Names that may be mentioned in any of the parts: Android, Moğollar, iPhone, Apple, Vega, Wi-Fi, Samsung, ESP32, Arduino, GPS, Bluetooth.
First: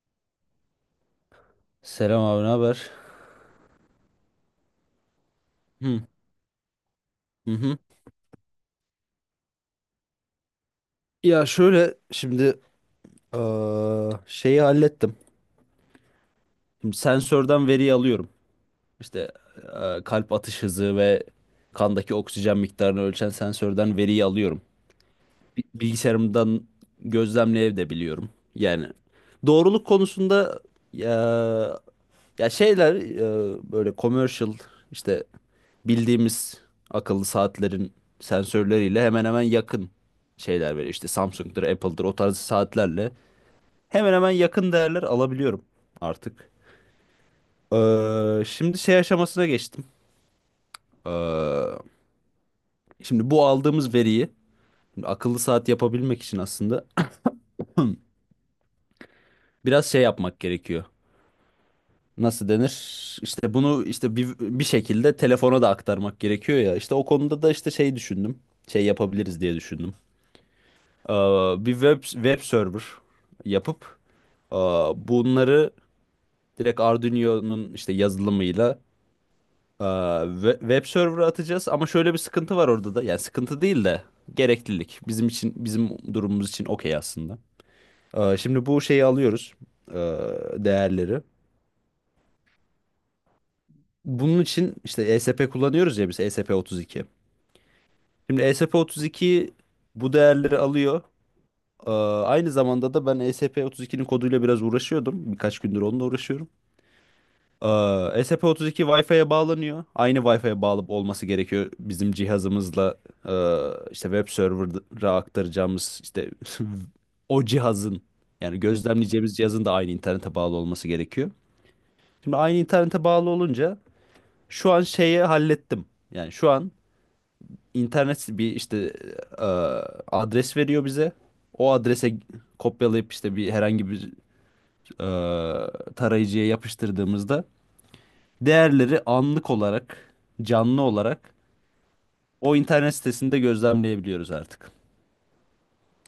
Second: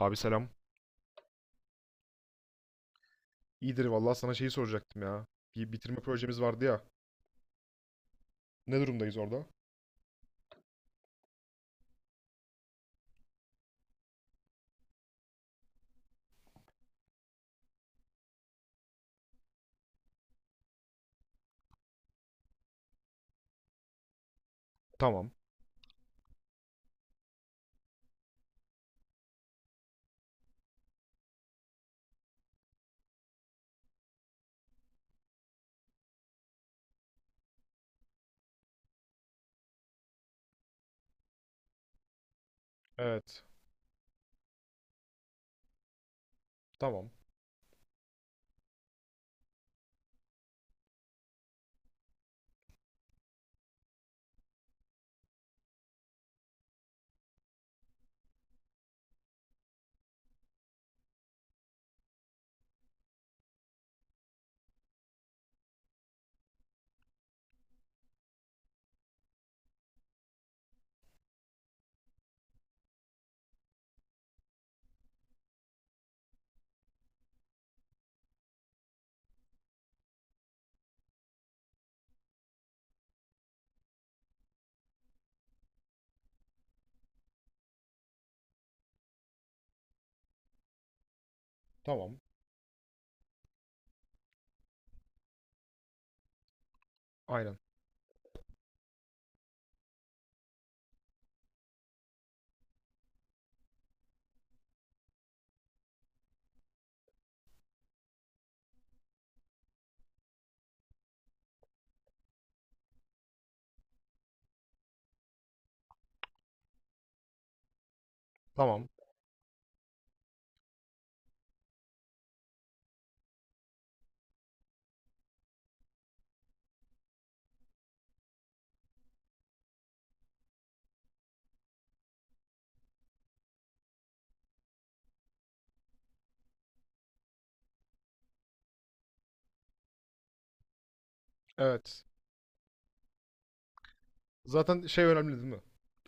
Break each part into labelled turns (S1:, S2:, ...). S1: Abi selam.
S2: Selam abi, ne haber?
S1: İyidir vallahi sana şeyi soracaktım ya. Bir bitirme
S2: Hı
S1: projemiz vardı ya.
S2: hı. Hı.
S1: Ne durumdayız orada?
S2: Ya şöyle şimdi şeyi hallettim. Şimdi sensörden veriyi alıyorum. İşte kalp atış hızı ve kandaki oksijen miktarını ölçen sensörden veriyi alıyorum.
S1: Tamam.
S2: Bilgisayarımdan gözlemleyebiliyorum. Yani doğruluk konusunda ya, ya şeyler böyle commercial işte bildiğimiz akıllı saatlerin sensörleriyle hemen hemen yakın şeyler veriyor. İşte Samsung'dur, Apple'dır o tarz saatlerle
S1: Evet.
S2: hemen hemen yakın değerler alabiliyorum artık.
S1: Tamam.
S2: Şimdi şey aşamasına geçtim. Ee, şimdi bu aldığımız veriyi şimdi akıllı saat yapabilmek için aslında biraz şey yapmak gerekiyor. Nasıl denir? İşte bunu işte bir şekilde telefona da aktarmak gerekiyor ya. İşte o konuda da işte şey düşündüm. Şey yapabiliriz diye düşündüm. Ee, bir web server yapıp e, bunları direkt Arduino'nun işte yazılımıyla web server'a atacağız. Ama şöyle bir sıkıntı var orada da. Yani sıkıntı değil de gereklilik. Bizim için, bizim durumumuz için okey aslında. Şimdi bu şeyi alıyoruz. e, Değerleri.
S1: Tamam.
S2: Bunun için işte ESP kullanıyoruz ya biz, ESP32.
S1: Aynen.
S2: Şimdi ESP32 bu değerleri alıyor. Ee, aynı zamanda da ben E S P ESP32'nin koduyla biraz uğraşıyordum. Birkaç gündür onunla uğraşıyorum. Ee, ESP32 Wi-Fi'ye bağlanıyor. Aynı Wi-Fi'ye bağlı olması gerekiyor bizim cihazımızla, e, işte web server'a aktaracağımız işte o cihazın, yani
S1: Tamam.
S2: gözlemleyeceğimiz cihazın da aynı internete bağlı olması gerekiyor. Şimdi aynı internete bağlı olunca şu an şeyi hallettim. Yani şu an internet bir işte e, adres veriyor bize. O adrese kopyalayıp işte bir herhangi bir tarayıcıya yapıştırdığımızda değerleri anlık olarak, canlı olarak
S1: Evet.
S2: o internet sitesinde gözlemleyebiliyoruz artık.
S1: Zaten şey önemli değil mi?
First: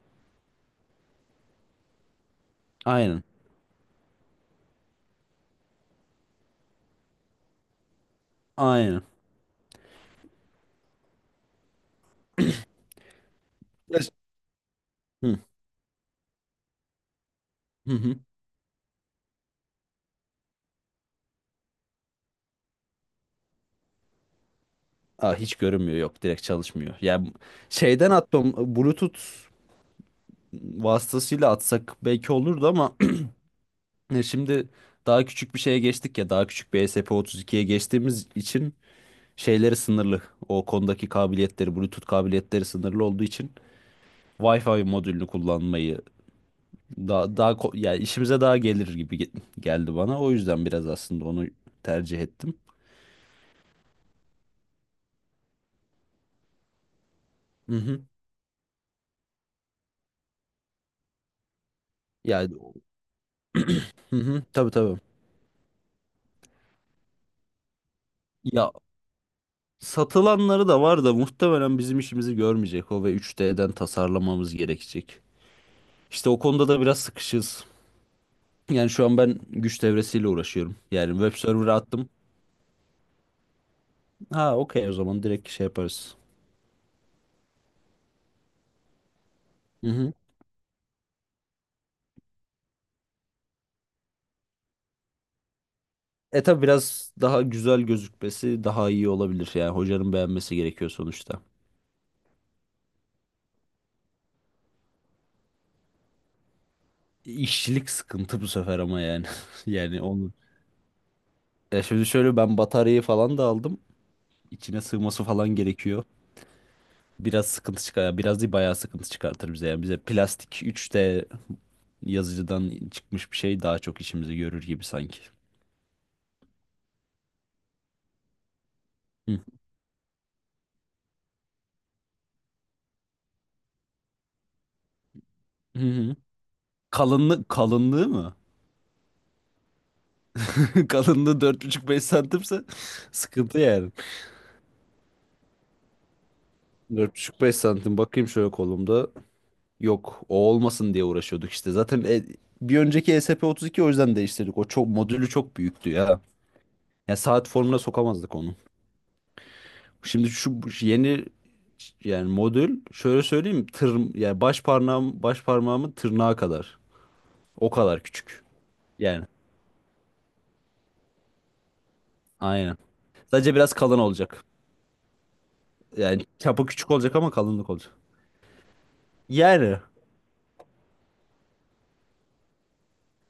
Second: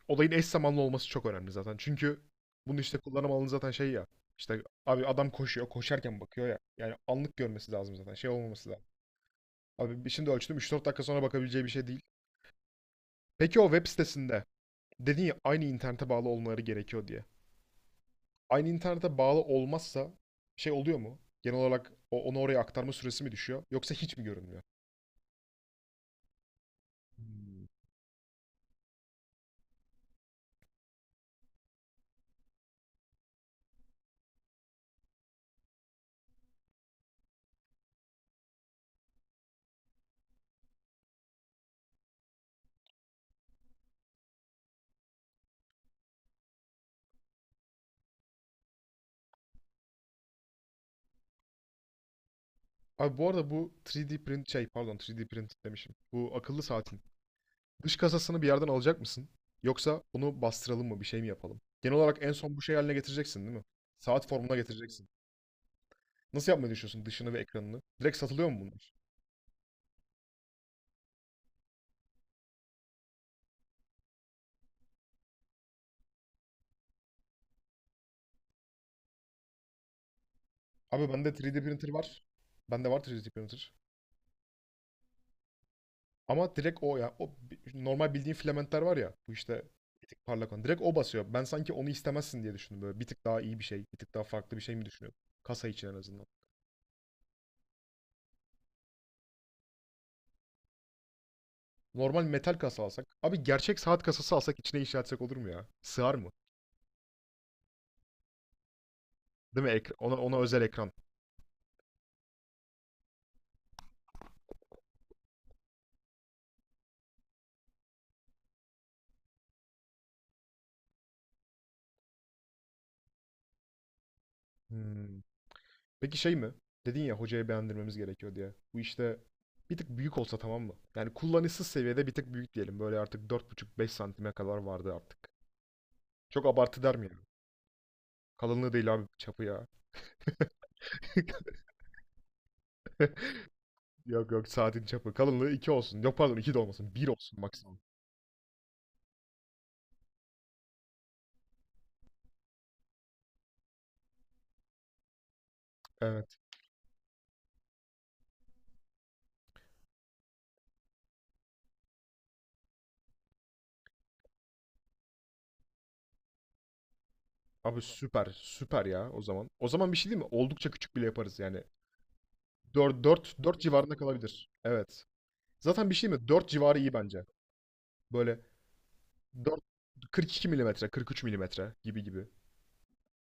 S1: Olayın eş zamanlı olması çok önemli zaten. Çünkü bunu işte
S2: Aynen.
S1: kullanım alanı zaten şey ya. İşte abi adam koşuyor. Koşarken bakıyor ya. Yani anlık görmesi lazım zaten. Şey olmaması lazım.
S2: Aynen.
S1: Abi şimdi ölçtüm. Üç dört dakika sonra bakabileceği bir şey değil. Peki o web
S2: Yaş-
S1: sitesinde dedin ya
S2: Hı
S1: aynı internete bağlı olmaları gerekiyor diye.
S2: hı. Hı.
S1: Aynı internete bağlı olmazsa şey oluyor mu? Genel olarak onu oraya aktarma süresi mi düşüyor? Yoksa hiç mi görünmüyor?
S2: Aa, hiç görünmüyor, yok, direkt çalışmıyor. Yani şeyden atmam, Bluetooth vasıtasıyla atsak belki olurdu ama Şimdi daha küçük bir şeye geçtik ya, daha küçük bir ESP32'ye geçtiğimiz için şeyleri sınırlı. O konudaki kabiliyetleri, Bluetooth kabiliyetleri sınırlı olduğu için Wi-Fi modülünü kullanmayı daha yani işimize daha gelir gibi geldi bana. O yüzden biraz aslında onu tercih ettim.
S1: Abi bu arada bu 3D print şey pardon 3D print demişim. Bu akıllı saatin
S2: Hı
S1: dış
S2: hı.
S1: kasasını bir yerden alacak mısın? Yoksa bunu bastıralım mı bir şey mi yapalım? Genel olarak en
S2: Yani
S1: son bu şey haline getireceksin değil mi?
S2: hı
S1: Saat
S2: hı,
S1: formuna
S2: tabii tabii.
S1: getireceksin. Nasıl yapmayı düşünüyorsun dışını ve ekranını? Direkt satılıyor mu
S2: Ya
S1: bunlar?
S2: satılanları da var da muhtemelen bizim işimizi görmeyecek o, ve 3D'den tasarlamamız gerekecek. İşte o konuda da biraz sıkışız. Yani şu an ben güç devresiyle uğraşıyorum.
S1: Abi
S2: Yani
S1: bende
S2: web
S1: 3D
S2: server'a
S1: printer
S2: attım.
S1: var. Bende var 3D printer.
S2: Ha okey, o zaman direkt şey yaparız.
S1: Ama direkt o ya. O normal bildiğin filamentler var ya. Bu işte
S2: Hı
S1: bir
S2: hı.
S1: tık parlak olan. Direkt o basıyor. Ben sanki onu istemezsin diye düşündüm böyle. Bir tık daha iyi bir şey, bir tık daha farklı bir şey mi düşünüyordum? Kasa için en azından.
S2: E tabi biraz daha güzel gözükmesi daha iyi olabilir. Yani hocanın beğenmesi gerekiyor sonuçta.
S1: Normal metal kasa alsak. Abi gerçek saat kasası alsak içine inşa etsek olur mu ya? Sığar mı?
S2: İşçilik sıkıntı bu sefer ama yani.
S1: Değil mi?
S2: Yani
S1: Ona,
S2: onu.
S1: ona özel ekran.
S2: Ya şimdi şöyle, ben bataryayı falan da aldım. İçine sığması falan gerekiyor. Biraz sıkıntı çıkar. Biraz değil, bayağı sıkıntı çıkartır bize. Yani bize plastik 3D yazıcıdan çıkmış bir şey daha çok işimizi görür gibi sanki.
S1: Hmm. Peki şey mi? Dedin ya hocaya beğendirmemiz gerekiyor diye. Bu işte
S2: Hı
S1: bir tık büyük olsa tamam mı? Yani kullanışsız seviyede bir tık büyük diyelim. Böyle artık 4,5-5 santime kadar vardı artık.
S2: hı. Hı.
S1: Çok abartı der mi ya?
S2: Kalınlık, kalınlığı mı?
S1: Kalınlığı değil abi çapı ya.
S2: Kalınlığı dört buçuk beş santimse sıkıntı yani.
S1: Yok yok saatin çapı. Kalınlığı 2 olsun. Yok pardon 2 de olmasın. Bir
S2: Dört
S1: olsun
S2: buçuk beş
S1: maksimum.
S2: santim bakayım şöyle kolumda. Yok, o olmasın diye uğraşıyorduk işte. Zaten bir önceki ESP32, o yüzden değiştirdik. O çok, modülü çok büyüktü ya.
S1: Evet.
S2: Yani saat formuna sokamazdık onu. Şimdi şu bu yeni, yani modül şöyle söyleyeyim, tır yani, baş parmağım, baş parmağımın tırnağı kadar. O
S1: Abi
S2: kadar
S1: süper.
S2: küçük.
S1: Süper ya o
S2: Yani
S1: zaman. O zaman bir şey değil mi? Oldukça küçük bile yaparız yani.
S2: aynen.
S1: Dört 4
S2: Sadece
S1: 4
S2: biraz
S1: civarında
S2: kalın olacak.
S1: kalabilir. Evet. Zaten bir şey değil
S2: Yani
S1: mi? Dört
S2: çapı
S1: civarı
S2: küçük
S1: iyi
S2: olacak
S1: bence.
S2: ama kalınlık olacak.
S1: Böyle dört,
S2: Yani
S1: 42 milimetre, 43 milimetre gibi gibi.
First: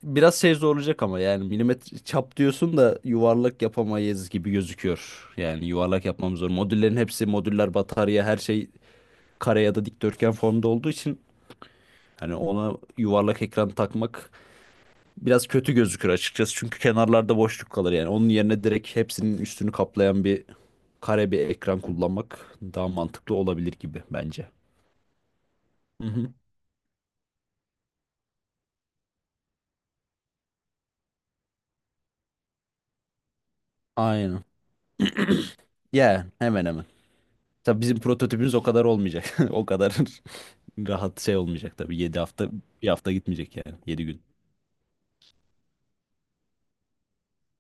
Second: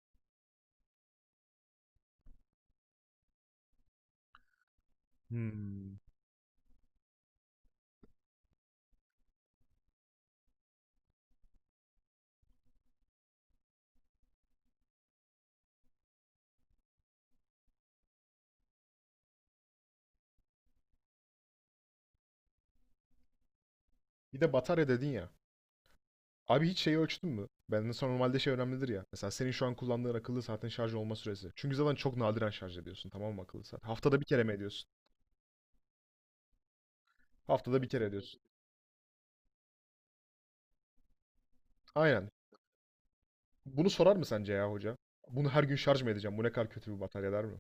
S2: biraz şey zorlayacak ama yani milimetre çap diyorsun da yuvarlak yapamayız gibi gözüküyor. Yani
S1: Hmm.
S2: yuvarlak yapmamız zor. Modüllerin hepsi, modüller, batarya, her şey kare ya da dikdörtgen formda olduğu için hani ona yuvarlak ekran takmak biraz kötü gözükür açıkçası. Çünkü kenarlarda boşluk kalır yani. Onun yerine direkt hepsinin üstünü kaplayan bir kare bir ekran kullanmak daha mantıklı olabilir gibi
S1: Bir
S2: bence.
S1: de batarya dedin ya.
S2: Hı hı.
S1: Abi hiç şeyi ölçtün mü? Ben mesela normalde şey önemlidir ya. Mesela senin şu an kullandığın akıllı saatin şarj olma süresi. Çünkü zaten çok nadiren şarj ediyorsun tamam mı akıllı saat? Haftada bir kere
S2: Aynen.
S1: mi ediyorsun?
S2: Yani hemen hemen. Tabii
S1: Haftada bir
S2: bizim
S1: kere ediyorsun.
S2: prototipimiz o kadar olmayacak. O kadar rahat şey olmayacak tabii. yedi
S1: Aynen.
S2: hafta bir hafta gitmeyecek yani.
S1: Bunu
S2: yedi
S1: sorar
S2: gün.
S1: mı sence ya hoca? Bunu her gün şarj mı edeceğim? Bu ne kadar kötü bir batarya der mi?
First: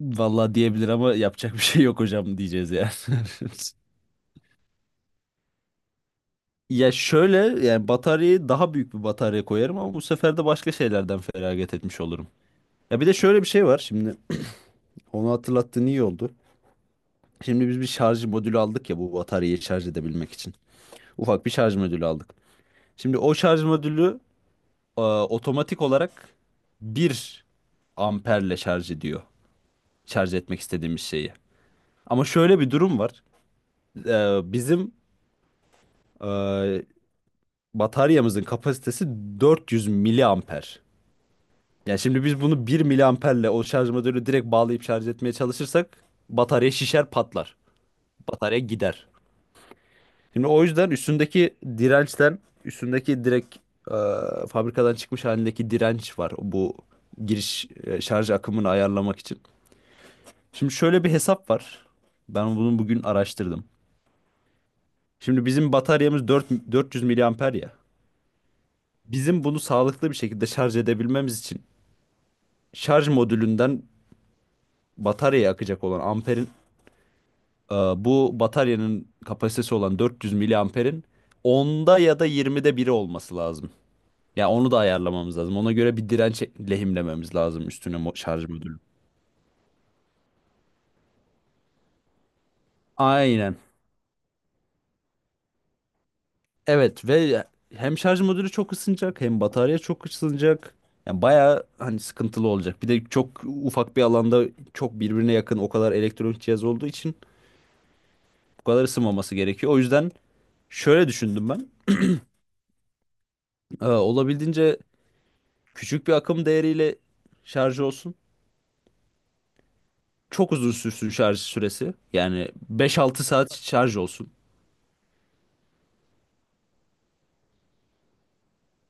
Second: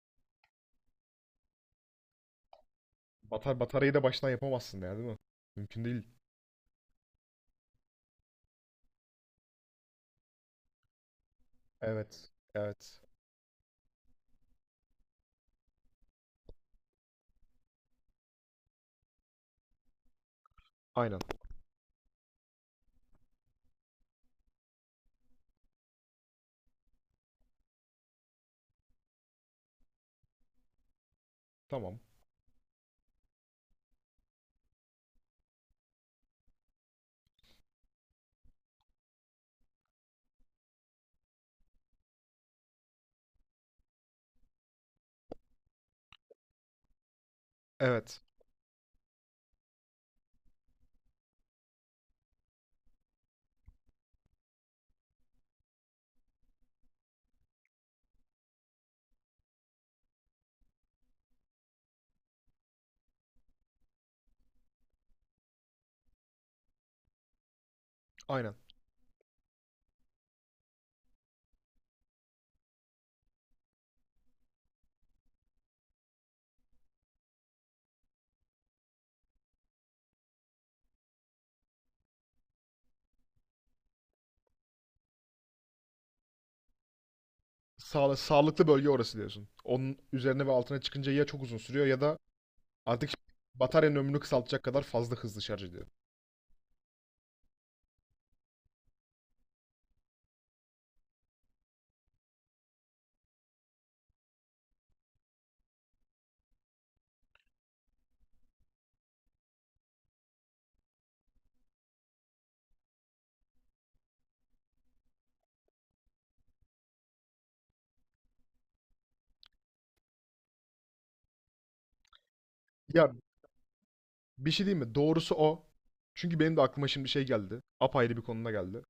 S2: Vallahi diyebilir ama yapacak bir şey yok hocam diyeceğiz yani.
S1: Bataryayı da baştan yapamazsın ya değil mi? Mümkün değil.
S2: Ya şöyle, yani bataryayı, daha büyük bir batarya koyarım ama bu sefer de başka şeylerden feragat etmiş olurum.
S1: Evet.
S2: Ya
S1: Evet.
S2: bir de şöyle bir şey var şimdi, onu hatırlattığın iyi oldu. Şimdi biz bir şarj modülü aldık ya bu bataryayı şarj edebilmek için.
S1: Aynen.
S2: Ufak bir şarj modülü aldık. Şimdi o şarj modülü otomatik olarak bir amperle şarj ediyor. Şarj etmek istediğimiz şeyi.
S1: Tamam.
S2: Ama şöyle bir durum var. Bizim e, bataryamızın kapasitesi 400 miliamper. Yani şimdi biz bunu bir miliamperle o şarj modülü direkt bağlayıp şarj etmeye çalışırsak batarya şişer, patlar.
S1: Evet.
S2: Batarya gider. Şimdi o yüzden üstündeki dirençten, üstündeki direkt e, fabrikadan çıkmış halindeki direnç var. Bu giriş şarj akımını ayarlamak için. Şimdi şöyle bir hesap var. Ben bunu bugün araştırdım. Şimdi bizim bataryamız 400 miliamper ya.
S1: Aynen.
S2: Bizim bunu sağlıklı bir şekilde şarj edebilmemiz için şarj modülünden bataryaya akacak olan amperin bu bataryanın kapasitesi olan 400 miliamperin onda ya da 20'de biri olması lazım. Ya onu da ayarlamamız lazım. Ona göre bir direnç lehimlememiz lazım üstüne,
S1: Sağ,
S2: şarj
S1: sağlıklı
S2: modülü.
S1: bölge orası diyorsun. Onun üzerine ve altına çıkınca ya çok uzun sürüyor ya da artık
S2: Aynen.
S1: bataryanın ömrünü kısaltacak kadar fazla hızlı şarj ediyor.
S2: Evet, ve hem şarj modülü çok ısınacak, hem batarya çok ısınacak. Yani bayağı hani sıkıntılı olacak. Bir de çok ufak bir alanda çok birbirine yakın o kadar elektronik cihaz olduğu için bu kadar ısınmaması gerekiyor. O yüzden şöyle düşündüm ben. Olabildiğince küçük bir akım değeriyle şarj olsun. Çok uzun sürsün şarj süresi. Yani beş
S1: Ya
S2: altı saat şarj olsun.
S1: bir şey değil mi? Doğrusu o. Çünkü benim de aklıma şimdi şey geldi. Apayrı bir konuna geldi.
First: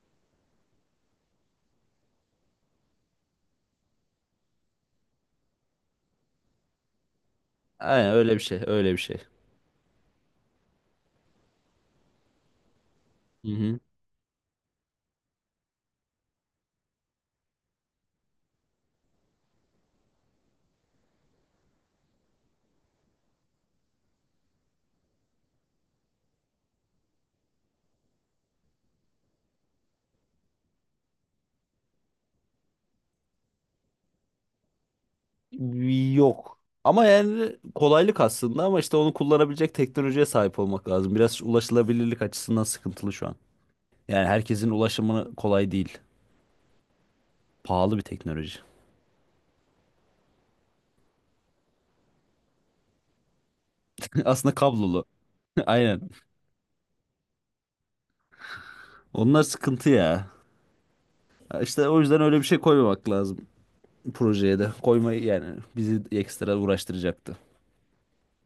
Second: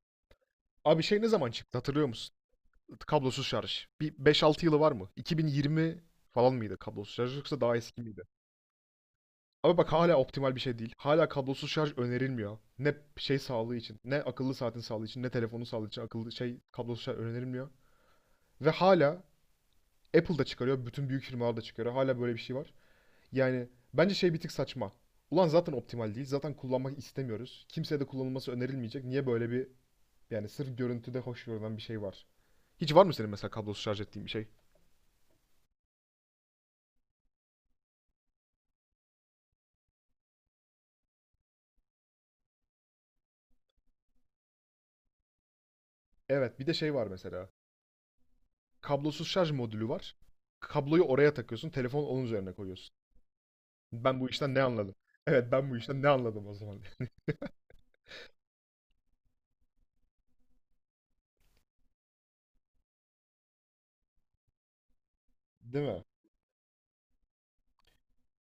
S1: Abi şey ne zaman çıktı hatırlıyor musun? Kablosuz şarj. Bir 5-6 yılı var mı? 2020 falan mıydı kablosuz şarj yoksa daha eski
S2: Aynen
S1: miydi?
S2: öyle bir şey, öyle bir şey.
S1: Ama bak hala optimal bir şey değil. Hala kablosuz şarj önerilmiyor. Ne şey
S2: Hı
S1: sağlığı
S2: hı.
S1: için, ne akıllı saatin sağlığı için, ne telefonun sağlığı için akıllı şey kablosuz şarj önerilmiyor. Ve hala Apple da çıkarıyor, bütün büyük firmalar da çıkarıyor. Hala böyle bir şey var. Yani bence şey bir tık saçma. Ulan zaten optimal değil. Zaten kullanmak istemiyoruz. Kimseye de kullanılması önerilmeyecek. Niye böyle bir yani sırf görüntüde hoş görünen bir şey var? Hiç var mı senin mesela kablosuz şarj ettiğin bir şey?
S2: Yok. Ama yani kolaylık aslında ama işte onu kullanabilecek teknolojiye sahip olmak lazım. Biraz ulaşılabilirlik açısından sıkıntılı şu an. Yani herkesin ulaşımı kolay değil.
S1: Evet, bir de şey var mesela.
S2: Pahalı bir teknoloji.
S1: Kablosuz şarj modülü var. Kabloyu oraya takıyorsun. Telefonu onun üzerine koyuyorsun. Ben bu işten
S2: Aslında
S1: ne anladım?
S2: kablolu.
S1: Evet ben bu işten ne
S2: Aynen.
S1: anladım o zaman?
S2: Onlar sıkıntı ya. Ya İşte o yüzden öyle bir şey koymamak lazım projeye de. Koymayı, yani
S1: Değil
S2: bizi
S1: mi?
S2: ekstra uğraştıracaktı.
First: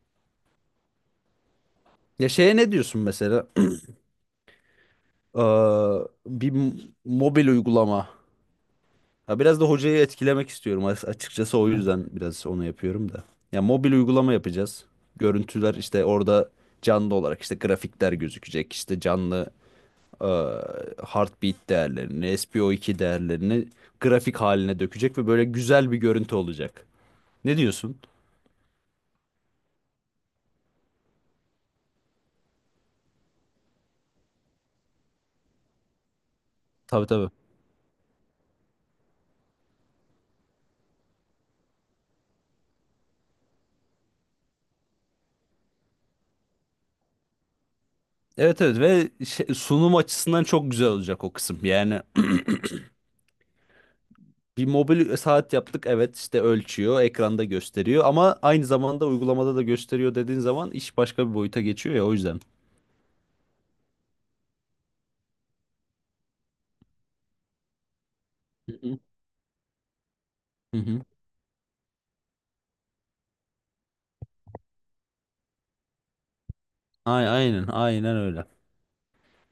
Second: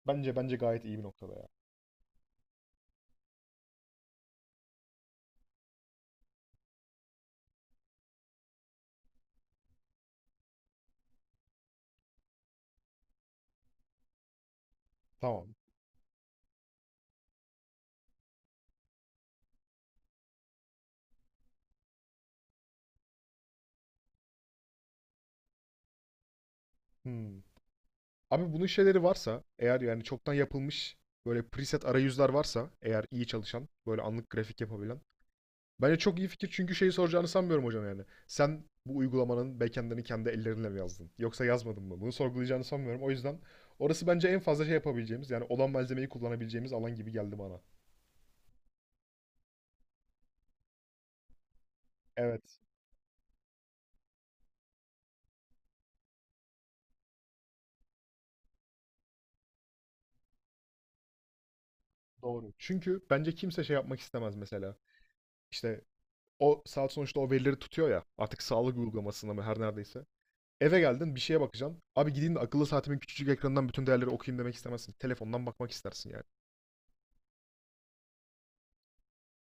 S1: Bence gayet iyi bir noktada ya.
S2: Ya şeye ne diyorsun mesela? Ee, bir mobil uygulama. Ha biraz da hocayı etkilemek istiyorum, açıkçası o yüzden biraz onu yapıyorum da. Ya mobil uygulama yapacağız.
S1: Tamam.
S2: Görüntüler işte orada canlı olarak işte grafikler gözükecek. İşte canlı e, heartbeat değerlerini, S P o iki değerlerini grafik haline dökecek ve böyle güzel bir görüntü olacak.
S1: Hmm.
S2: Ne diyorsun?
S1: Abi bunun şeyleri varsa eğer yani çoktan yapılmış böyle preset arayüzler varsa eğer iyi çalışan böyle anlık grafik yapabilen. Bence çok iyi fikir çünkü şeyi
S2: Tabii
S1: soracağını
S2: tabii.
S1: sanmıyorum hocam yani. Sen bu uygulamanın backend'ini kendi ellerinle mi yazdın? Yoksa yazmadın mı? Bunu sorgulayacağını sanmıyorum. O yüzden orası bence en fazla şey yapabileceğimiz yani olan malzemeyi kullanabileceğimiz alan gibi geldi bana.
S2: Evet evet, ve sunum açısından çok güzel olacak o kısım. Yani
S1: Evet,
S2: bir mobil saat yaptık, evet işte ölçüyor, ekranda gösteriyor ama aynı zamanda uygulamada da gösteriyor dediğin zaman iş başka bir boyuta geçiyor ya, o yüzden.
S1: doğru. Çünkü bence kimse şey yapmak istemez mesela. İşte o saat sonuçta o verileri tutuyor ya artık
S2: Hı
S1: sağlık
S2: hı.
S1: uygulamasında mı her neredeyse.
S2: Hı
S1: Eve
S2: hı.
S1: geldin bir şeye bakacaksın. Abi gideyim de akıllı saatimin küçücük ekranından bütün değerleri okuyayım demek istemezsin. Telefondan bakmak istersin yani.
S2: Aynen, aynen öyle.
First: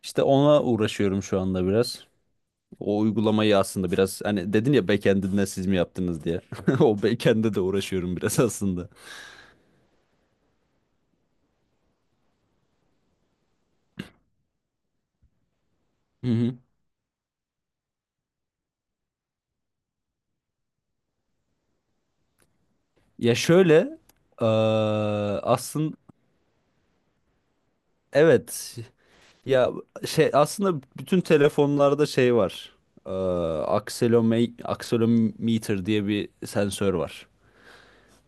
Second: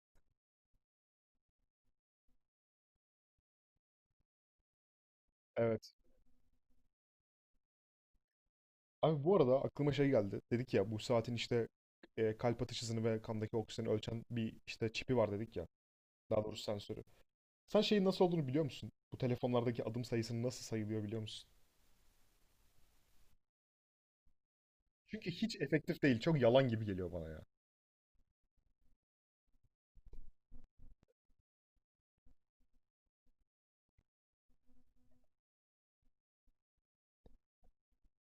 S2: İşte ona uğraşıyorum şu anda biraz. O uygulamayı aslında biraz, hani dedin ya backend'inde siz mi
S1: Evet.
S2: yaptınız diye. O backend'e de uğraşıyorum biraz aslında.
S1: Abi bu arada aklıma şey geldi. Dedik ya bu saatin işte kalp atış hızını ve kandaki oksijeni ölçen bir işte çipi var dedik ya.
S2: Hı
S1: Daha
S2: hı.
S1: doğrusu sensörü. Sen şeyin nasıl olduğunu biliyor musun? Bu telefonlardaki adım sayısının nasıl sayılıyor biliyor musun?
S2: Ya şöyle eee
S1: Çünkü hiç
S2: aslında,
S1: efektif değil. Çok yalan gibi geliyor bana ya.
S2: evet. Ya şey aslında bütün telefonlarda şey var. Ee, akselometer diye bir sensör var.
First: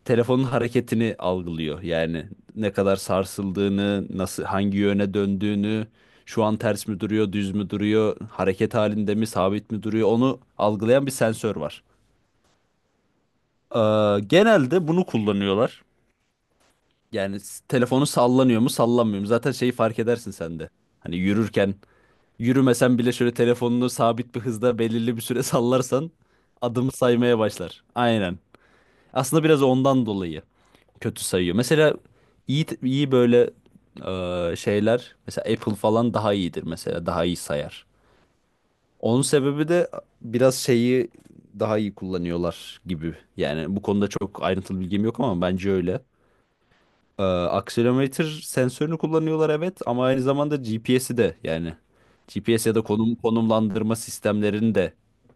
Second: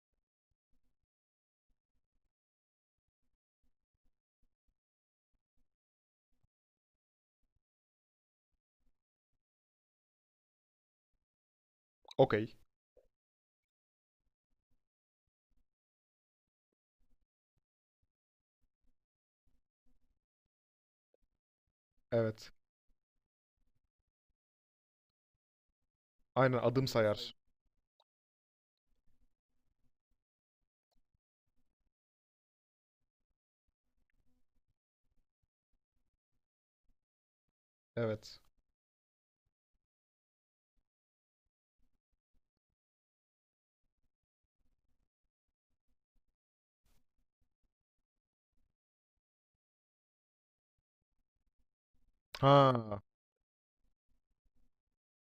S2: Telefonun hareketini algılıyor. Yani ne kadar sarsıldığını, nasıl, hangi yöne döndüğünü, şu an ters mi duruyor, düz mü duruyor, hareket halinde mi, sabit mi duruyor, onu algılayan bir sensör var.
S1: Okey.
S2: Genelde bunu kullanıyorlar. Yani telefonu sallanıyor mu, sallanmıyor mu? Zaten şeyi fark edersin sen de. Hani yürürken,
S1: Evet.
S2: yürümesen bile şöyle telefonunu sabit bir hızda belirli bir süre sallarsan
S1: Aynen adım
S2: adımı
S1: sayar.
S2: saymaya başlar. Aynen. Aslında biraz ondan dolayı kötü sayıyor. Mesela iyi iyi böyle şeyler, mesela Apple falan daha iyidir mesela, daha iyi sayar.
S1: Evet.
S2: Onun sebebi de biraz şeyi daha iyi kullanıyorlar gibi. Yani bu konuda çok ayrıntılı bilgim yok ama bence öyle. Akselerometre sensörünü kullanıyorlar, evet, ama aynı zamanda GPS'i de, yani GPS ya da
S1: Ha.
S2: konum, konumlandırma sistemlerini de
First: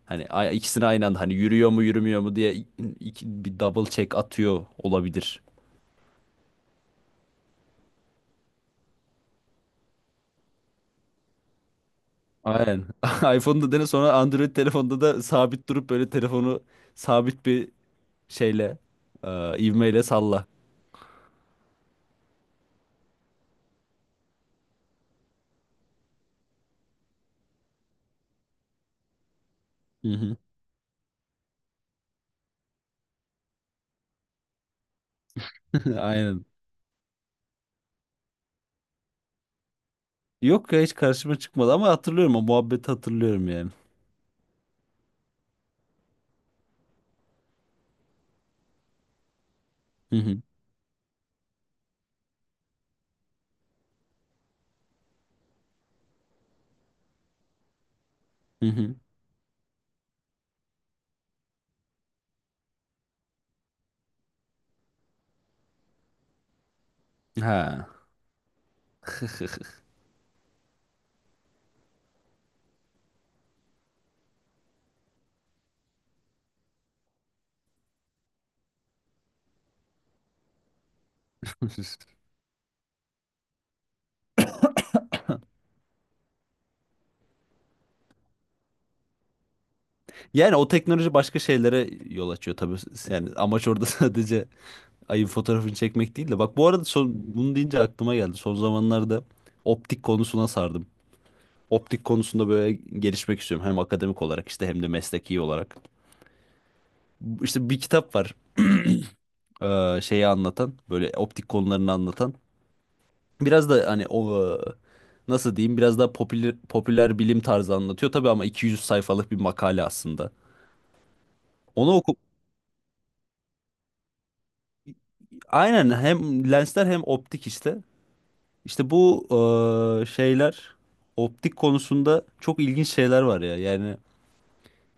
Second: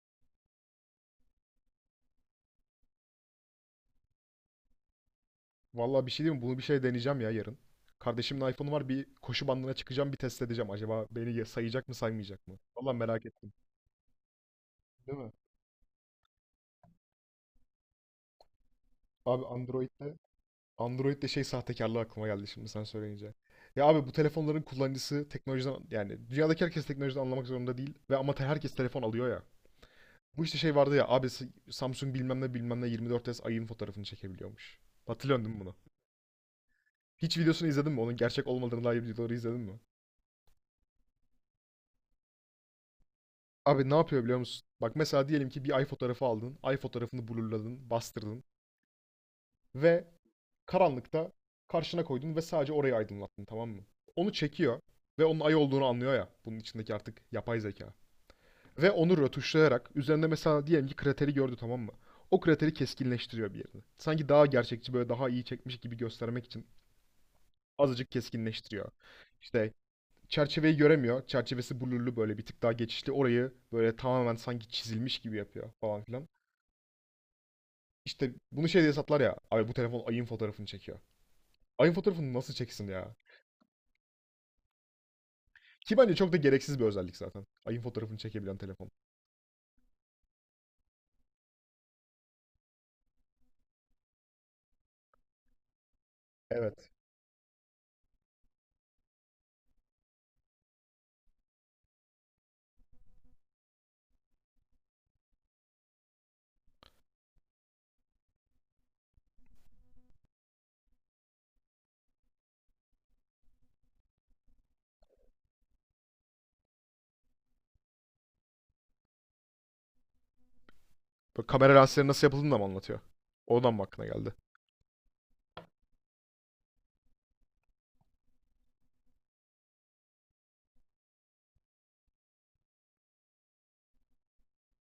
S2: hani ikisini aynı anda, hani yürüyor mu yürümüyor mu diye bir double check atıyor olabilir.
S1: Vallahi bir şey diyeyim mi? Bunu bir şey deneyeceğim ya yarın. Kardeşimin iPhone'u var. Bir koşu bandına çıkacağım. Bir test edeceğim. Acaba beni sayacak mı saymayacak mı?
S2: Aynen.
S1: Vallahi merak ettim.
S2: iPhone'da dene, sonra Android telefonda
S1: Değil
S2: da
S1: mi?
S2: sabit durup böyle telefonu sabit bir şeyle,
S1: Abi
S2: ivmeyle
S1: Android'de
S2: salla.
S1: Android'de şey sahtekarlığı aklıma geldi şimdi sen söyleyince. Ya abi bu telefonların kullanıcısı teknolojiden yani dünyadaki herkes teknolojiden anlamak zorunda değil ve ama herkes telefon alıyor ya.
S2: Hı hı.
S1: Bu işte şey vardı ya abi Samsung bilmem ne bilmem ne 24S ayın fotoğrafını çekebiliyormuş. Hatırlıyorsun değil mi bunu?
S2: Aynen.
S1: Hiç videosunu izledin mi? Onun gerçek olmadığını dair videoları izledin mi?
S2: Yok ya hiç karşıma çıkmadı ama hatırlıyorum, o muhabbeti hatırlıyorum yani.
S1: Abi ne yapıyor biliyor musun? Bak mesela diyelim ki bir ay fotoğrafı aldın. Ay fotoğrafını blurladın, bastırdın ve
S2: Hı hı.
S1: karanlıkta karşına koydun ve sadece orayı aydınlattın tamam mı? Onu çekiyor ve onun ay olduğunu anlıyor ya bunun içindeki artık yapay zeka.
S2: Hı
S1: Ve
S2: hı.
S1: onu rötuşlayarak üzerinde mesela diyelim ki krateri gördü tamam mı? O krateri keskinleştiriyor bir yerini. Sanki daha gerçekçi böyle daha iyi çekmiş gibi göstermek için
S2: Ha.
S1: azıcık keskinleştiriyor. İşte çerçeveyi göremiyor. Çerçevesi blurlu böyle bir tık daha geçişli. Orayı böyle tamamen sanki çizilmiş gibi yapıyor falan filan. İşte bunu şey diye satlar ya. Abi bu telefon ayın fotoğrafını çekiyor. Ayın fotoğrafını nasıl çeksin ya? Ki bence çok da gereksiz bir özellik zaten. Ayın fotoğrafını çekebilen telefon.
S2: Yani o teknoloji başka şeylere yol açıyor tabii. Yani amaç orada sadece ayın fotoğrafını çekmek değil de. Bak bu arada
S1: Evet.
S2: son, bunu deyince aklıma geldi. Son zamanlarda optik konusuna sardım. Optik konusunda böyle gelişmek istiyorum. Hem akademik olarak işte, hem de mesleki olarak. İşte bir kitap var. Şeyi anlatan, böyle optik konularını anlatan. Biraz da hani o nasıl diyeyim, biraz daha popüler, popüler bilim tarzı anlatıyor. Tabii ama 200 sayfalık bir makale aslında.
S1: Böyle kamera
S2: Onu
S1: lensleri
S2: oku.
S1: nasıl yapıldığını da mı anlatıyor? Oradan mı aklına geldi?
S2: Aynen, hem lensler hem optik işte. İşte bu şeyler, optik konusunda çok ilginç şeyler var ya. Yani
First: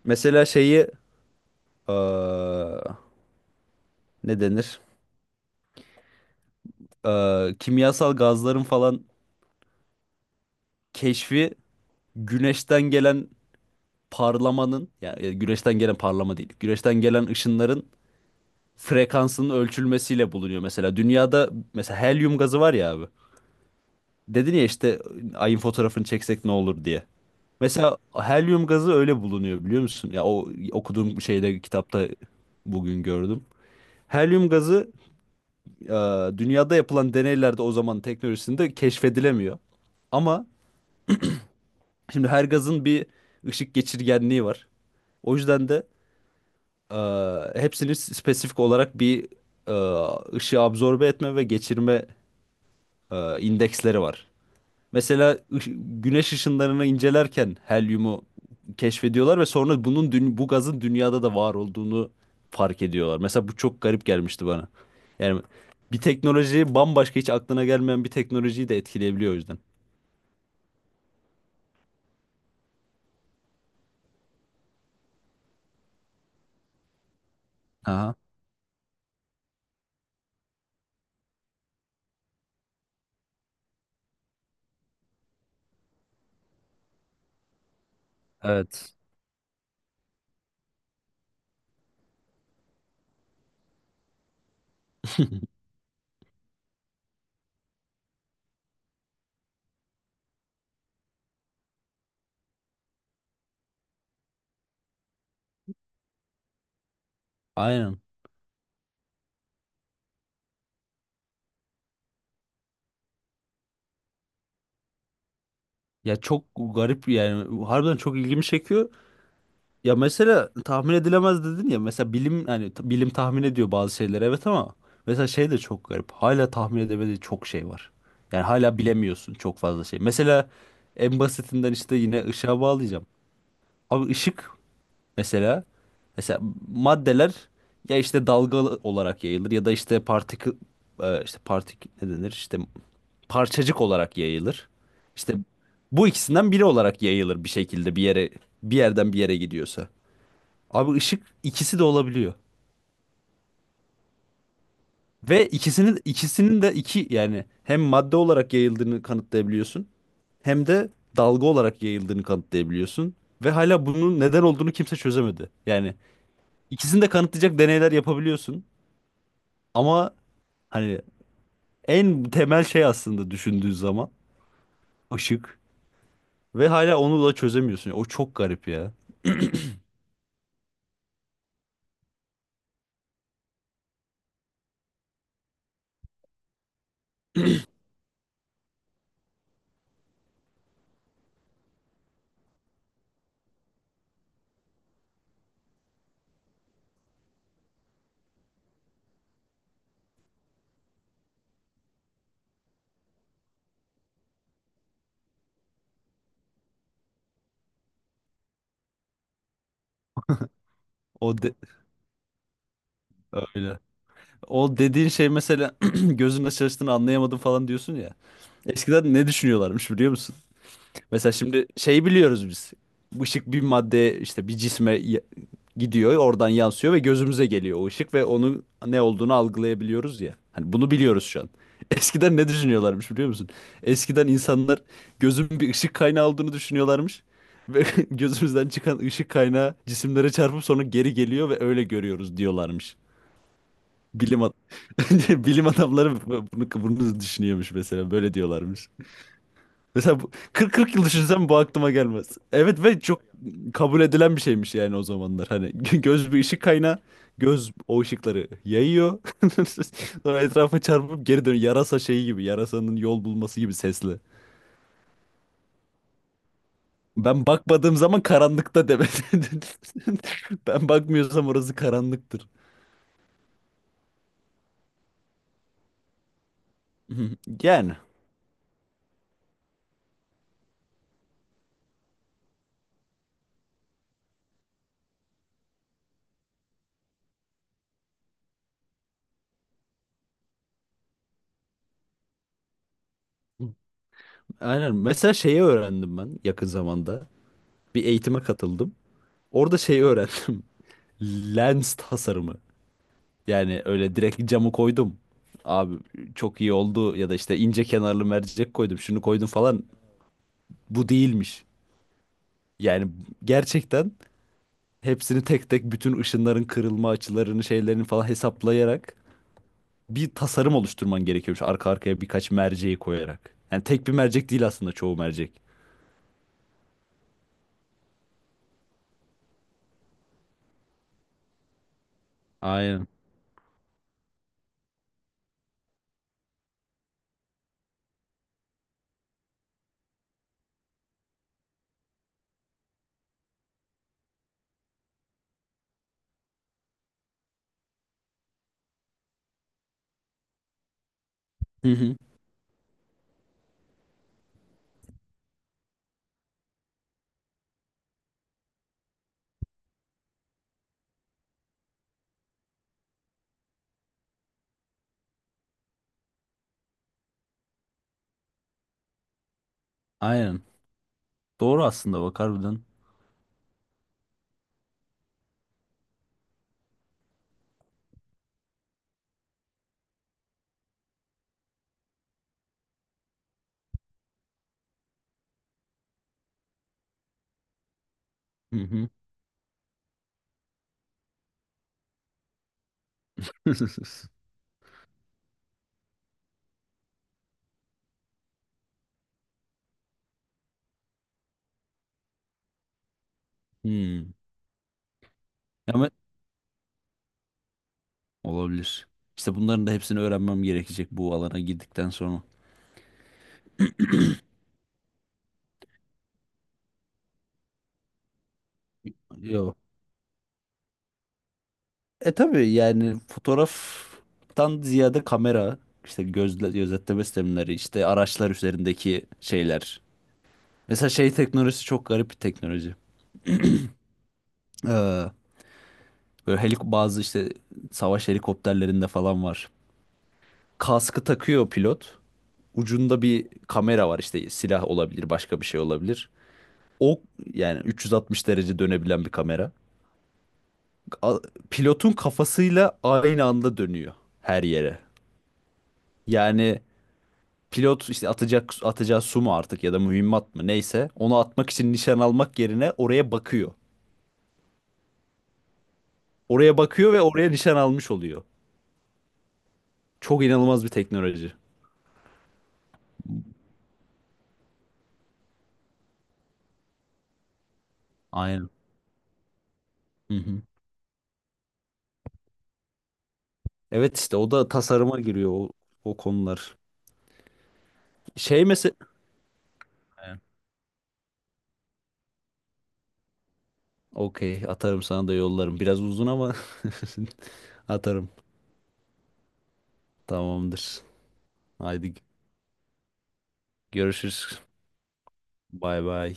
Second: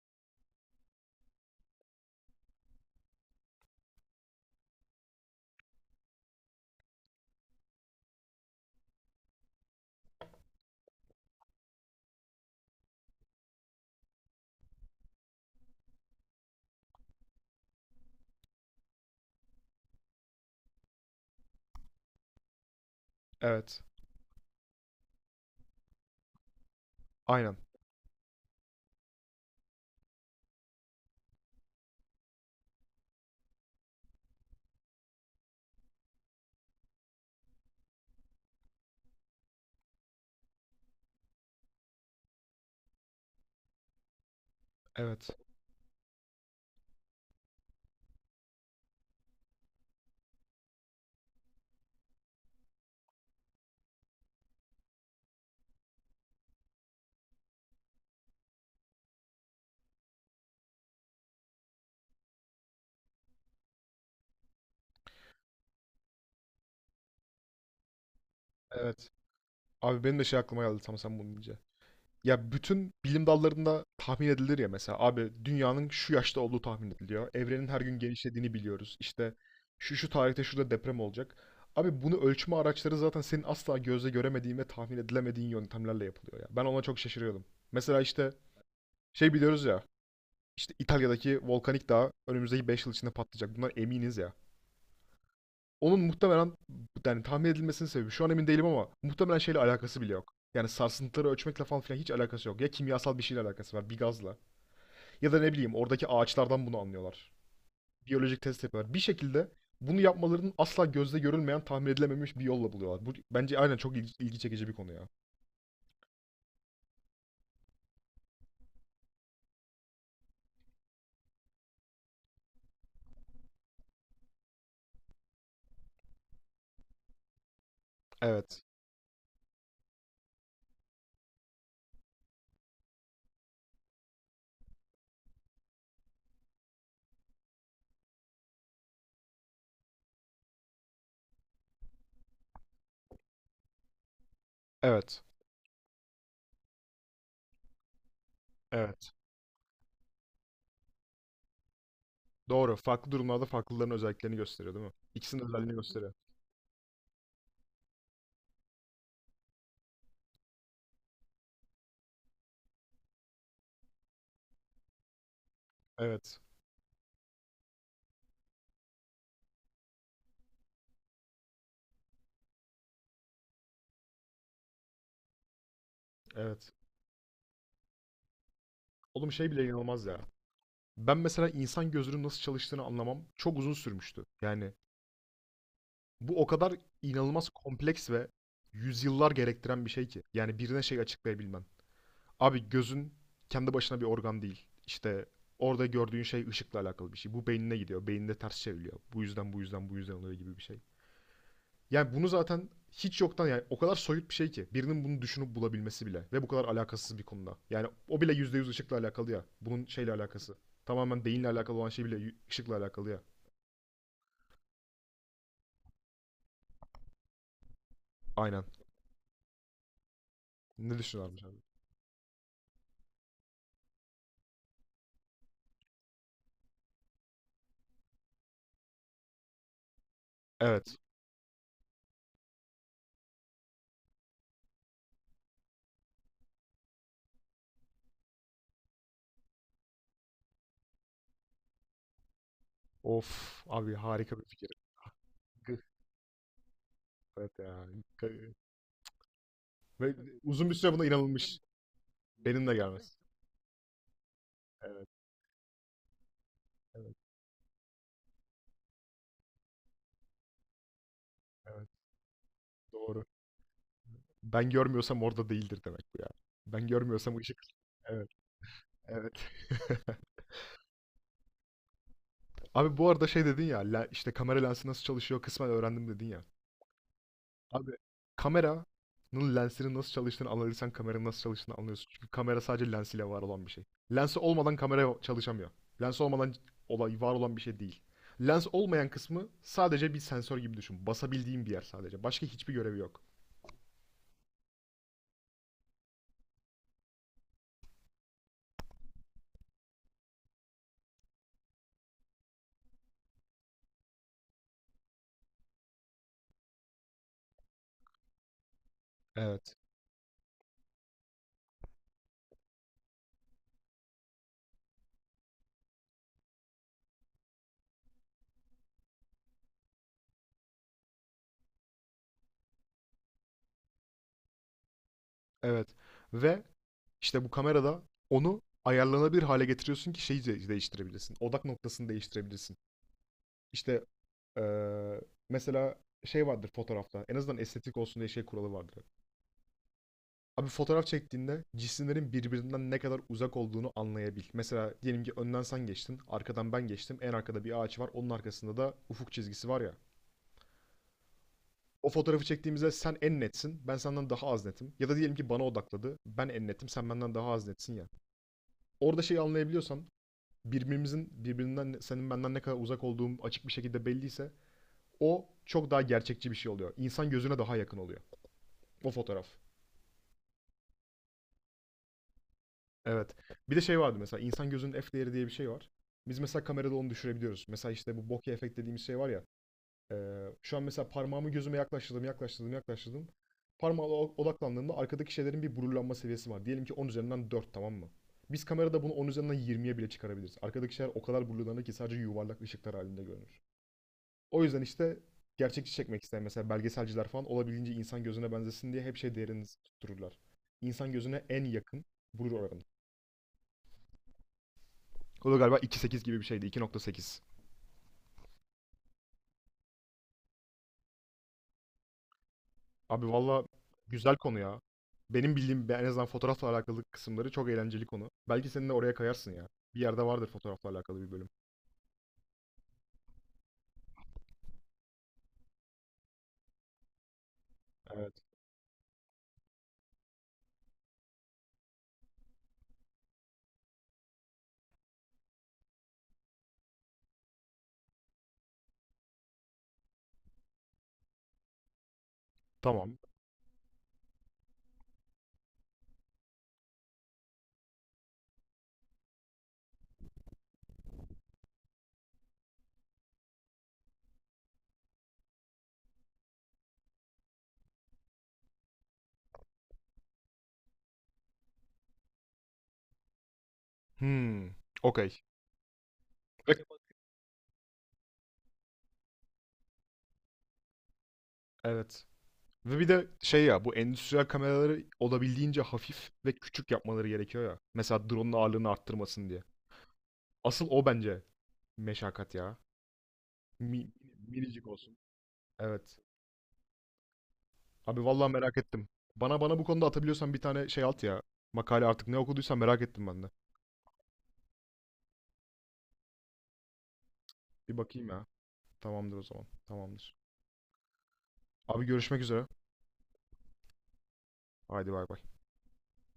S2: mesela şeyi eee, ne denir? Kimyasal gazların falan keşfi güneşten gelen parlamanın, yani güneşten gelen parlama değil. Güneşten gelen ışınların frekansının ölçülmesiyle bulunuyor mesela. Dünyada mesela helyum gazı var ya abi.
S1: Evet.
S2: Dedin ya işte ayın fotoğrafını çeksek ne olur diye.
S1: Aynen.
S2: Mesela helyum gazı öyle bulunuyor biliyor musun? Ya o okuduğum şeyde, kitapta bugün gördüm. Helyum gazı e, dünyada yapılan deneylerde o zaman teknolojisinde keşfedilemiyor. Ama şimdi her gazın bir ışık geçirgenliği var.
S1: Evet.
S2: O yüzden de e, hepsini spesifik olarak bir e, ışığı absorbe etme ve geçirme indeksleri var. Mesela güneş ışınlarını incelerken helyumu keşfediyorlar ve sonra bunun bu gazın dünyada da var olduğunu fark ediyorlar. Mesela bu çok garip gelmişti bana. Yani bir teknoloji bambaşka, hiç aklına gelmeyen bir teknolojiyi de
S1: Evet.
S2: etkileyebiliyor, o yüzden.
S1: Abi benim de şey aklıma geldi tam sen bunu deyince. Ya bütün bilim dallarında tahmin edilir ya mesela abi dünyanın şu yaşta olduğu tahmin ediliyor. Evrenin her gün
S2: Aha,
S1: genişlediğini biliyoruz. İşte şu şu tarihte şurada deprem olacak. Abi bunu ölçme araçları zaten senin asla gözle göremediğin ve tahmin edilemediğin yöntemlerle yapılıyor ya. Ben ona çok şaşırıyordum. Mesela işte
S2: evet.
S1: şey biliyoruz ya. İşte İtalya'daki volkanik dağ önümüzdeki 5 yıl içinde patlayacak. Bunlar eminiz ya. Onun muhtemelen yani tahmin edilmesinin sebebi şu an emin değilim ama muhtemelen şeyle alakası bile yok. Yani sarsıntıları ölçmekle falan filan hiç alakası yok. Ya kimyasal bir şeyle alakası var, bir gazla. Ya da ne bileyim oradaki ağaçlardan bunu anlıyorlar.
S2: Aynen.
S1: Biyolojik test yapıyorlar. Bir şekilde bunu yapmalarının asla gözle görülmeyen, tahmin edilememiş bir yolla buluyorlar. Bu bence aynen çok ilgi çekici bir konu ya.
S2: Ya çok garip yani, harbiden çok ilgimi çekiyor. Ya mesela tahmin edilemez dedin ya, mesela bilim, hani bilim tahmin ediyor bazı şeyleri, evet, ama mesela şey de çok garip. Hala tahmin edemediği çok şey var. Yani
S1: Evet.
S2: hala bilemiyorsun çok fazla şey. Mesela en basitinden işte yine ışığa bağlayacağım. Abi ışık mesela, mesela maddeler, ya işte dalgalı olarak yayılır ya da işte işte ne denir işte, parçacık olarak yayılır.
S1: Evet.
S2: İşte bu ikisinden biri olarak yayılır bir şekilde bir yere, bir
S1: Evet.
S2: yerden bir yere gidiyorsa. Abi ışık ikisi de olabiliyor.
S1: Doğru. Farklı durumlarda farklıların özelliklerini gösteriyor değil mi? İkisinin de
S2: Ve
S1: özelliğini
S2: ikisinin
S1: gösteriyor.
S2: ikisinin de iki, yani hem madde olarak yayıldığını kanıtlayabiliyorsun, hem de dalga olarak yayıldığını kanıtlayabiliyorsun ve hala bunun neden olduğunu kimse çözemedi. Yani
S1: Evet.
S2: ikisini de kanıtlayacak deneyler yapabiliyorsun ama hani en temel şey aslında düşündüğün zaman ışık, ve
S1: Evet.
S2: hala onu da çözemiyorsun. O çok garip ya.
S1: Oğlum şey bile inanılmaz ya. Ben mesela insan gözünün nasıl çalıştığını anlamam çok uzun sürmüştü. Yani bu o kadar inanılmaz kompleks ve yüzyıllar gerektiren bir şey ki. Yani birine şey açıklayabilmen. Abi gözün kendi başına bir organ değil. İşte orada gördüğün şey ışıkla alakalı bir şey. Bu beynine gidiyor. Beyninde ters çevriliyor. Bu yüzden oluyor gibi bir şey. Yani bunu zaten hiç yoktan yani o kadar soyut bir şey ki birinin bunu düşünüp bulabilmesi bile ve bu kadar alakasız bir konuda. Yani o bile %100 ışıkla alakalı ya. Bunun şeyle alakası. Tamamen
S2: O
S1: beyinle
S2: de-
S1: alakalı olan şey bile ışıkla alakalı ya.
S2: öyle. O dediğin şey mesela gözün nasıl çalıştığını anlayamadım falan diyorsun ya.
S1: Aynen.
S2: Eskiden ne düşünüyorlarmış biliyor musun?
S1: Ne
S2: Mesela
S1: düşünüyorsun abi?
S2: şimdi şey biliyoruz biz. Işık bir madde, işte bir cisme gidiyor, oradan yansıyor ve gözümüze geliyor o ışık, ve onun ne olduğunu algılayabiliyoruz ya. Hani bunu
S1: Evet.
S2: biliyoruz şu an. Eskiden ne düşünüyorlarmış biliyor musun? Eskiden insanlar gözün bir ışık kaynağı olduğunu düşünüyorlarmış ve gözümüzden çıkan ışık kaynağı cisimlere çarpıp sonra geri geliyor ve öyle görüyoruz diyorlarmış.
S1: Of abi harika
S2: Bilim
S1: bir
S2: ad-
S1: fikir.
S2: bilim
S1: Gıh,
S2: adamları bunu
S1: Evet
S2: düşünüyormuş
S1: ya.
S2: mesela,
S1: Ka-
S2: böyle diyorlarmış.
S1: Ve
S2: Mesela bu,
S1: uzun bir süre
S2: 40-40 yıl
S1: buna
S2: düşünsem bu
S1: inanılmış.
S2: aklıma gelmez.
S1: Benim de
S2: Evet ve
S1: gelmez.
S2: çok kabul edilen bir şeymiş yani o
S1: Evet,
S2: zamanlar. Hani göz bir ışık kaynağı,
S1: evet,
S2: göz o ışıkları yayıyor. Sonra etrafa çarpıp geri dönüyor.
S1: evet.
S2: Yarasa şeyi gibi, yarasanın
S1: Doğru.
S2: yol bulması gibi sesli.
S1: Ben görmüyorsam orada değildir demek bu ya. Ben görmüyorsam
S2: Ben
S1: ışık.
S2: bakmadığım zaman
S1: Evet,
S2: karanlıkta demek.
S1: evet.
S2: Ben bakmıyorsam orası karanlıktır.
S1: Abi bu arada şey dedin ya, işte kamera lensi nasıl çalışıyor kısmen öğrendim dedin ya. Abi
S2: Yani
S1: kameranın lensinin nasıl çalıştığını anlarsan kameranın nasıl çalıştığını anlıyorsun. Çünkü kamera sadece lensiyle var olan bir şey. Lensi olmadan kamera çalışamıyor. Lens olmadan olay var olan bir şey değil. Lens olmayan kısmı sadece bir sensör gibi düşün. Basabildiğin bir yer sadece. Başka hiçbir görevi yok.
S2: aynen. Mesela şeyi öğrendim ben yakın zamanda. Bir eğitime katıldım. Orada şeyi öğrendim. Lens tasarımı. Yani öyle direkt camı koydum. Abi çok iyi oldu ya da işte ince kenarlı mercek koydum, şunu koydum
S1: Evet.
S2: falan. Bu değilmiş. Yani gerçekten hepsini tek tek, bütün ışınların kırılma açılarını, şeylerini falan hesaplayarak bir tasarım oluşturman gerekiyormuş arka arkaya birkaç merceği koyarak. Yani tek bir mercek değil aslında, çoğu mercek.
S1: Evet. Ve işte bu kamerada onu ayarlanabilir hale getiriyorsun ki şeyi değiştirebilirsin. Odak noktasını değiştirebilirsin.
S2: Aynen.
S1: İşte eee, mesela şey vardır fotoğrafta. En azından estetik olsun diye şey kuralı vardır. Abi fotoğraf çektiğinde cisimlerin birbirinden ne kadar uzak olduğunu anlayabil. Mesela diyelim ki önden sen geçtin, arkadan ben geçtim. En arkada bir ağaç var, onun arkasında da ufuk çizgisi var ya.
S2: Hı
S1: O
S2: hı.
S1: fotoğrafı çektiğimizde sen en netsin, ben senden daha az netim. Ya da diyelim ki bana odakladı, ben en netim, sen benden daha az netsin ya. Orada şeyi anlayabiliyorsan, birbirimizin birbirinden senin benden ne kadar uzak olduğum açık bir şekilde belliyse o çok daha gerçekçi bir şey oluyor. İnsan gözüne daha yakın oluyor. O fotoğraf.
S2: Aynen. Doğru aslında, bak harbiden.
S1: Evet. Bir de şey vardı mesela insan gözünün f değeri diye bir şey var. Biz mesela kamerada onu düşürebiliyoruz. Mesela işte bu bokeh efekt dediğimiz şey var ya. Şu an mesela parmağımı gözüme yaklaştırdım, yaklaştırdım, yaklaştırdım. Parmağıma odaklandığımda arkadaki şeylerin bir blurlanma seviyesi var. Diyelim ki 10 üzerinden 4 tamam mı? Biz
S2: Hı
S1: kamerada
S2: hı.
S1: bunu 10 üzerinden yirmiye bile çıkarabiliriz. Arkadaki şeyler o kadar blurlanır ki sadece yuvarlak ışıklar halinde görünür. O yüzden işte gerçekçi çekmek isteyen mesela belgeselciler falan olabildiğince insan gözüne benzesin diye hep şey değerini tuttururlar. İnsan gözüne en yakın burur oranı.
S2: Hmm.
S1: O da galiba iki nokta
S2: Ama
S1: sekiz gibi bir şeydi. 2.8.
S2: olabilir. İşte bunların da hepsini öğrenmem gerekecek bu alana girdikten sonra.
S1: Abi valla güzel konu ya. Benim bildiğim en azından fotoğrafla alakalı kısımları çok eğlenceli konu. Belki senin de oraya kayarsın ya.
S2: Yok.
S1: Bir yerde vardır fotoğrafla alakalı bir bölüm.
S2: E tabii, yani fotoğraftan ziyade kamera, işte gözle, gözetleme sistemleri, işte
S1: Evet.
S2: araçlar üzerindeki şeyler. Mesela şey teknolojisi çok garip bir teknoloji. Ee, böyle bazı işte savaş helikopterlerinde falan var. Kaskı takıyor pilot.
S1: Tamam.
S2: Ucunda bir kamera var, işte silah olabilir, başka bir şey olabilir. O yani 360 derece dönebilen bir kamera. A- Pilotun kafasıyla aynı anda dönüyor her yere. Yani pilot işte atacağı su mu artık, ya da mühimmat mı neyse, onu atmak için nişan almak yerine oraya bakıyor.
S1: Hmm. Okey.
S2: Oraya bakıyor ve oraya nişan almış oluyor. Çok inanılmaz bir teknoloji.
S1: Evet. Ve bir de şey ya bu endüstriyel kameraları olabildiğince hafif ve küçük yapmaları gerekiyor ya. Mesela drone'un
S2: Aynen.
S1: ağırlığını arttırmasın diye.
S2: Hı hı.
S1: Asıl o bence meşakkat ya. Mi-
S2: Evet işte o da
S1: minicik olsun.
S2: tasarıma giriyor, o, o
S1: Evet.
S2: konular.
S1: Abi vallahi
S2: Şey
S1: merak
S2: mesela,
S1: ettim. Bana bu konuda atabiliyorsan bir tane şey at ya. Makale artık ne okuduysan merak ettim ben de.
S2: okey, atarım sana da yollarım. Biraz uzun ama
S1: Bir bakayım
S2: atarım.
S1: ya. Tamamdır o zaman. Tamamdır.
S2: Tamamdır.
S1: Abi
S2: Haydi
S1: görüşmek üzere.
S2: görüşürüz.
S1: Haydi bay bay.
S2: Bay bay.